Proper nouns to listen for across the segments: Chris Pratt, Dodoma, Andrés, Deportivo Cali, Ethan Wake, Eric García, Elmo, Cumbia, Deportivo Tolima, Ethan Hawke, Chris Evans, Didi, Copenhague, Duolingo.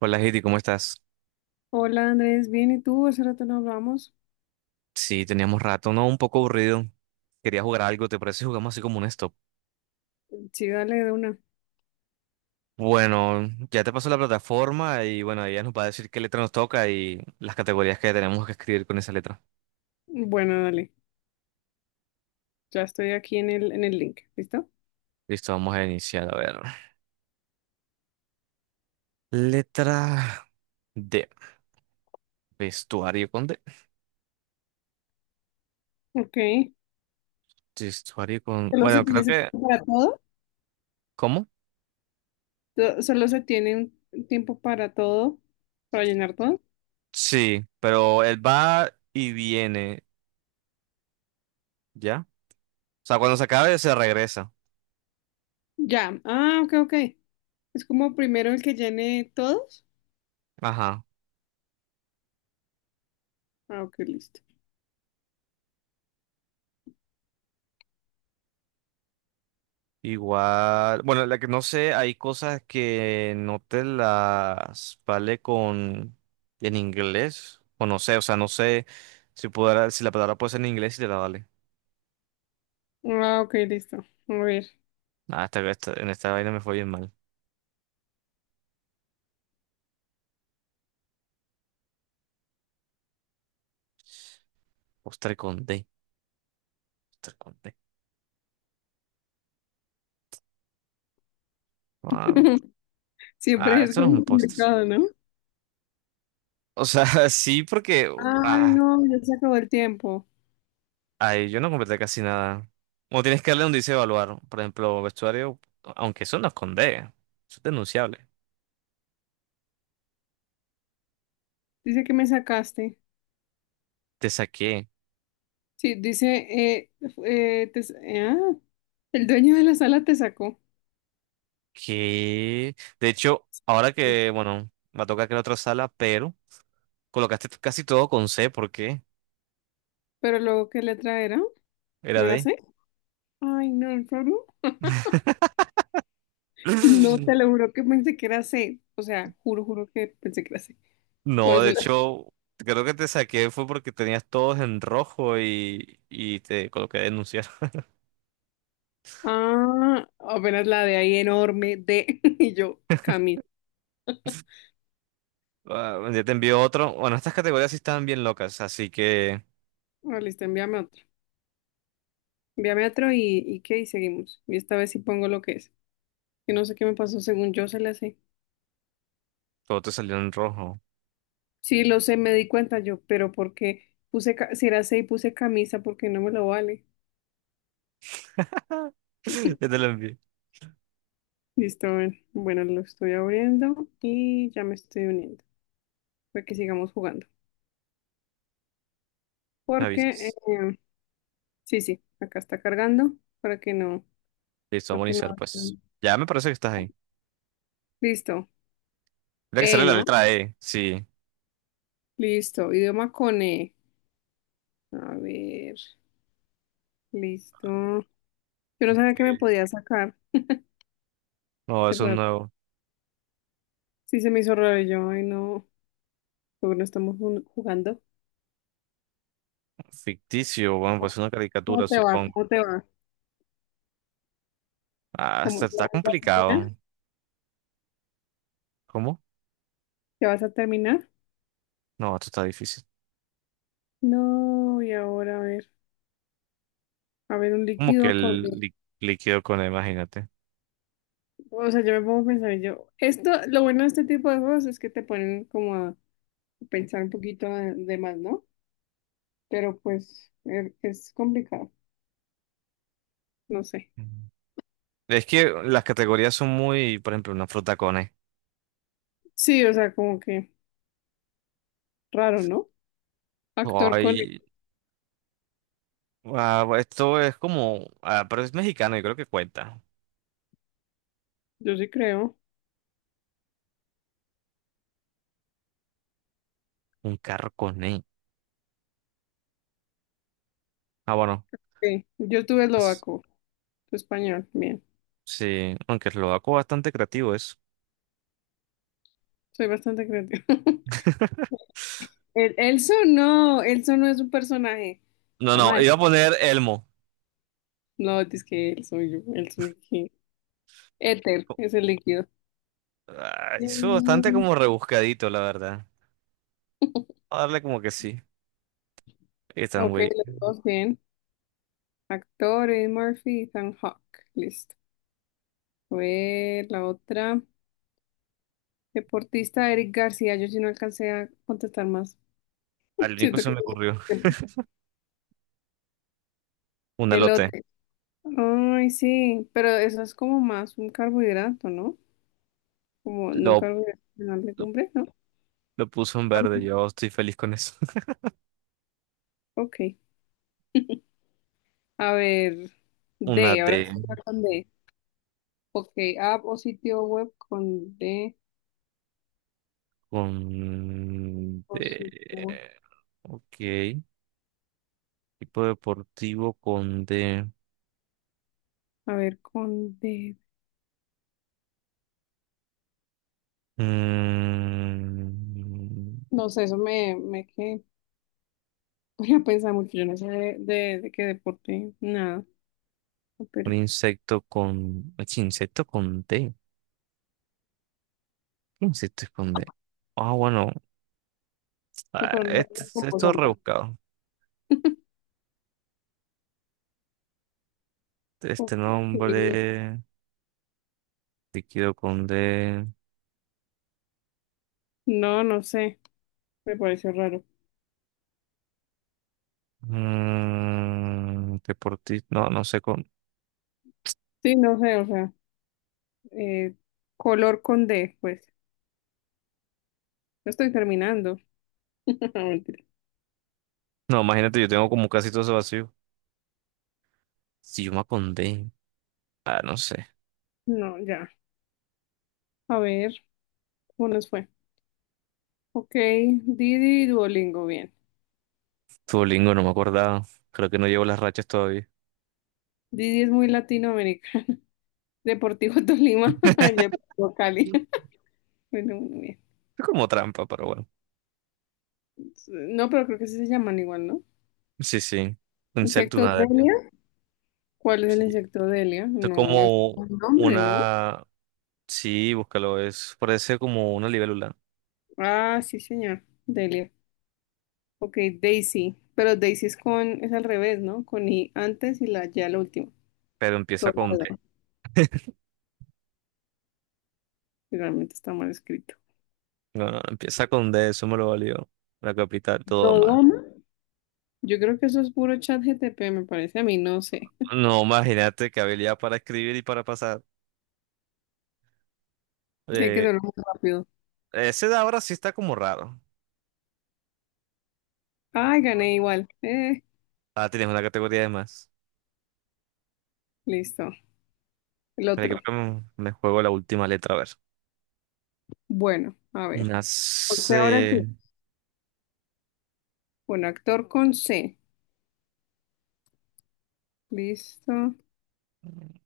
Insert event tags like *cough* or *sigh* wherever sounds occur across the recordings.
Hola, Heidi, ¿cómo estás? Hola Andrés, bien, ¿y tú? Hace rato no hablamos. Sí, teníamos rato, ¿no? Un poco aburrido. Quería jugar algo, ¿te parece? Si jugamos así como un stop. Sí, dale de una. Bueno, ya te pasó la plataforma y bueno, ella nos va a decir qué letra nos toca y las categorías que tenemos que escribir con esa letra. Bueno, dale. Ya estoy aquí en en el link. ¿Listo? Listo, vamos a iniciar, a ver. Letra D. Vestuario con D. Ok. Vestuario con... ¿Solo se Bueno, tiene creo ese que... tiempo para todo? ¿Cómo? ¿Solo se tiene un tiempo para todo? ¿Para llenar todo? Sí, pero él va y viene, ¿ya? O sea, cuando se acabe se regresa. Ya. Ah, ok, ok. Es como primero el que llene todos. Ajá. Ah, ok, listo. Igual, bueno, la que no sé, hay cosas que no te las vale con en inglés, o no sé, o sea, no sé si pudiera, si la palabra puede ser en inglés y te la vale. Ah, ok, listo. A ver. En esta vaina me fue bien mal. Postre con D, postre con D. Ah, *laughs* Siempre es Esto no es un como postre. complicado, ¿no? O sea, *laughs* sí, porque, Ay, ah, no, ya se acabó el tiempo. ay, yo no completé casi nada. O tienes que darle donde dice evaluar, por ejemplo, vestuario, aunque eso no es con D, eso es denunciable. Dice que me sacaste. Te saqué. Sí, dice, eh, te- ah, el dueño de la sala te sacó. Que, de hecho, ahora que, bueno, me toca que la otra sala, pero colocaste casi todo con C, ¿por qué? Pero luego, ¿qué letra era? Era ¿No era D. C? Ay, no, ¿en serio? *laughs* No, *laughs* te lo juro que pensé que era C. O sea, juro, juro que pensé que era C. Por No, de eso, la- hecho, creo que te saqué fue porque tenías todos en rojo y te coloqué a denunciar. *laughs* ah, apenas la de ahí enorme, D. *laughs* Y yo, Camil. Ah, ya te envío otro. Bueno, estas categorías sí estaban bien locas, así que Ah, listo, envíame otro. Envíame otro y seguimos. Y esta vez sí pongo lo que es. Que no sé qué me pasó, según yo se le hace. todo te salió en rojo. Sí, lo sé, me di cuenta yo, pero porque puse, si era 6, puse camisa porque no me lo vale. *laughs* Ya te lo envié. Listo, a ver. Bueno, lo estoy abriendo y ya me estoy uniendo para que sigamos jugando. Me Porque, avisas. sí, sí, acá está cargando para que no, Listo, no vamos a que no. iniciar, pues. Ya me parece que estás ahí. Listo. Mira que sale E, la ¿no? letra E, sí. Listo. Idioma con E. A ver, listo. Yo no sabía que me Ok. podía sacar. No, Qué eso es raro. nuevo. Sí, se me hizo raro y yo. Ay, no. Porque no estamos jugando. Ficticio, bueno, pues una ¿Cómo caricatura, te va? supongo. ¿Cómo te va? Ah, Como está, ya está vas a terminar, complicado. ¿Cómo? ya vas a terminar. No, esto está difícil. No, y ahora a ver un Como que líquido con... el lí- Líquido con él, imagínate. O sea, yo me pongo a pensar, y yo, esto, lo bueno de este tipo de juegos es que te ponen como a pensar un poquito de más, ¿no? Pero pues es complicado, no sé. Mm. Es que las categorías son muy, por ejemplo, una fruta con E. Sí, o sea, como que raro, ¿no? Actor con él, Ay, Esto es como, ah, pero es mexicano y creo que cuenta. yo sí creo. Un carro con E. Ah, bueno. Sí, yo tuve es- eslovaco, tu español, bien, Sí, aunque lo hago bastante creativo eso. soy bastante creativa. *laughs* *laughs* El, Elso no es un personaje, No, está no, mal. iba a poner Elmo. No, es que el suyo, Éter Co- es el líquido. Ah, eso es bastante Mm, como rebuscadito, la verdad. A darle como que sí. Ethan ok, Wake. los dos bien. Actores, Murphy, Ethan Hawke. Listo. A ver, la otra. Deportista, Eric García. Yo sí no alcancé a contestar más. Al único Siento se que... me ocurrió *laughs* un elote. Elote. Ay, sí, pero eso es como más un carbohidrato, ¿no? Como no Lo, carbohidrato, sino lo, legumbre, ¿no? lo puso en Ah, verde. Yo estoy feliz con eso. *laughs* ok. A ver, Una D, ahora D sí va con D. Ok, app o sitio web con D con D. o sitio web. Ok. Tipo deportivo con D. A ver, con D. Mm, No sé, eso me, me que *laughs* voy a pensar mucho. Yo no sé de qué deporte, nada. No, un pero, insecto con. Ech, insecto con D. ¿Qué insecto es con D? Ah, bueno. no, ah, pero no sé es Este, como Esto es salta. rebuscado. Este Ok. nombre. Líquido con D. No, no sé. Me pareció raro. Mm, deportista, no, no sé con... Sí, no sé, o sea, eh, color con D, pues. No estoy terminando. *laughs* No, mentira. No, imagínate, yo tengo como casi todo eso vacío. Si yo me acondé. Ah, no sé. No, ya. A ver, ¿cómo nos fue? Ok, Didi y Duolingo, bien. Duolingo, no me acordaba. Creo que no llevo las rachas todavía. Didi es muy latinoamericano. Deportivo Tolima, *laughs* *laughs* Deportivo Cali. Bueno, bueno, bien. Es como trampa, pero bueno. No, pero creo que sí se llaman igual, ¿no? Sí, sí. Insecto, Insecto nada. Delia. ¿Cuál es el Sí. insecto Delia? Es No, es como un nombre, ¿no? una... Sí, búscalo, es... Parece como una libélula, Ah, sí, señor. Delia. Ok, Daisy. Pero Daisy es con, es al revés, ¿no? Con I antes y la ya la última. pero empieza con D. Dorado. Realmente está mal escrito. No, no, empieza con D, eso me lo valió. La capital, todo más. Dodoma. Yo creo que eso es puro chat GTP, me parece a mí, no sé. No, imagínate qué habilidad para escribir y para pasar. *laughs* Tiene que Eh, ser muy rápido. Ese de ahora sí está como raro. Ay, gané igual. Ah, tienes una categoría de más. Listo. El Pero creo otro. que me juego la última letra, a ver. Bueno, a ver. Una Porque ahora sí, C. un actor con C, listo, Ok,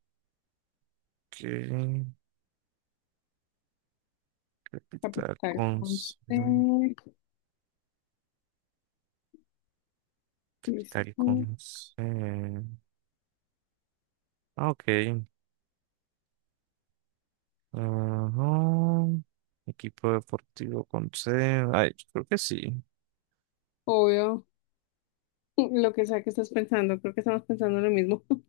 capital capital con con C, C. Capital listo, con C. Ah, ok. Ajá. Equipo deportivo con C. Ay, yo creo que sí. obvio, *laughs* lo que sea que estás pensando, creo que estamos pensando lo mismo, *laughs*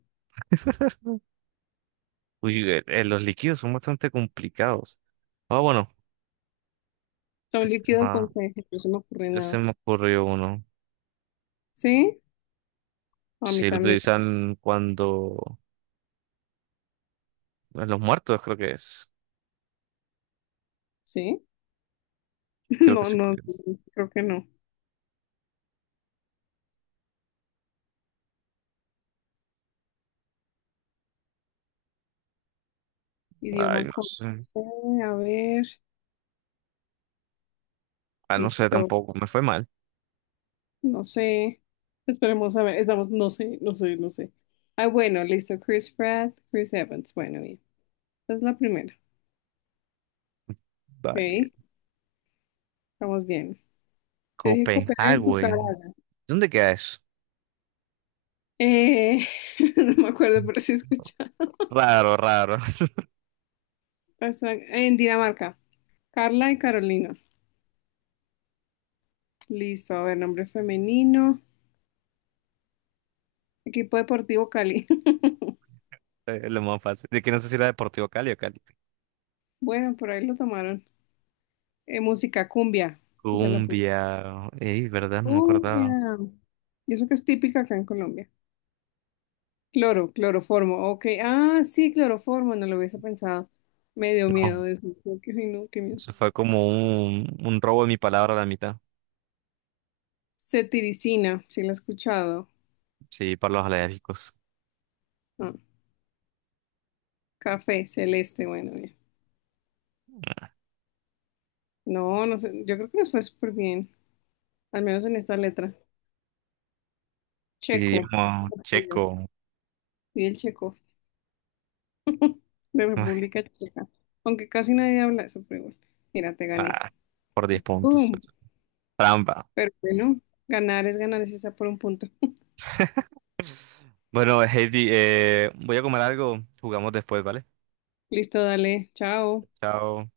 Uy, los líquidos son bastante complicados. Ah, bueno. Se, son líquidos con llama- C, no se me ocurre ya se nada, me ocurrió uno. ¿sí? A mí Si lo también, utilizan cuando los muertos creo que es. ¿sí? *laughs* Creo que No, sí. no, creo que no, Ay, idioma no con sé. C, a ver, Ah, no sé listo, tampoco. Me fue mal. no sé, esperemos a ver, estamos, no sé, no sé, no sé, ah, bueno, listo, Chris Pratt, Chris Evans, bueno, bien, esta es la primera, Vale. ¿ok? Estamos bien. Yo dije Copenhague en su cara. Copenhague. ¿Dónde queda eso? Eh, *laughs* no me acuerdo, pero sí escuchaba. Raro, raro. *laughs* En Dinamarca. Carla y Carolina. Listo, a ver, nombre femenino. Equipo deportivo Cali. *laughs* Es lo más fácil. De que no sé si era Deportivo Cali o Cali. Bueno, por ahí lo tomaron. Música, cumbia. Esa la puse. Cumbia. Ey, ¿verdad? No me acordaba. Cumbia. Y eso que es típica acá en Colombia. Cloro, cloroformo. Ok. Ah, sí, cloroformo. No lo hubiese pensado. Me dio No. miedo eso. Ay, no, qué miedo. Eso fue como un robo de mi palabra a la mitad. Cetiricina. Sí, la he escuchado. Sí, para los alérgicos. Ah, café, celeste. Bueno, ya. No, no sé, yo creo que nos fue súper bien, al menos en esta letra. Y Checo, digamos, yo. checo. Y el checo, de *laughs* República Checa. Aunque casi nadie habla eso, pero igual. Mira, te gané. Ah, por 10 puntos. ¡Boom! Trampa. Pero bueno, ganar, es esa por un punto. Bueno, Heidi, voy a comer algo. Jugamos después, ¿vale? Listo, dale, chao. Chao.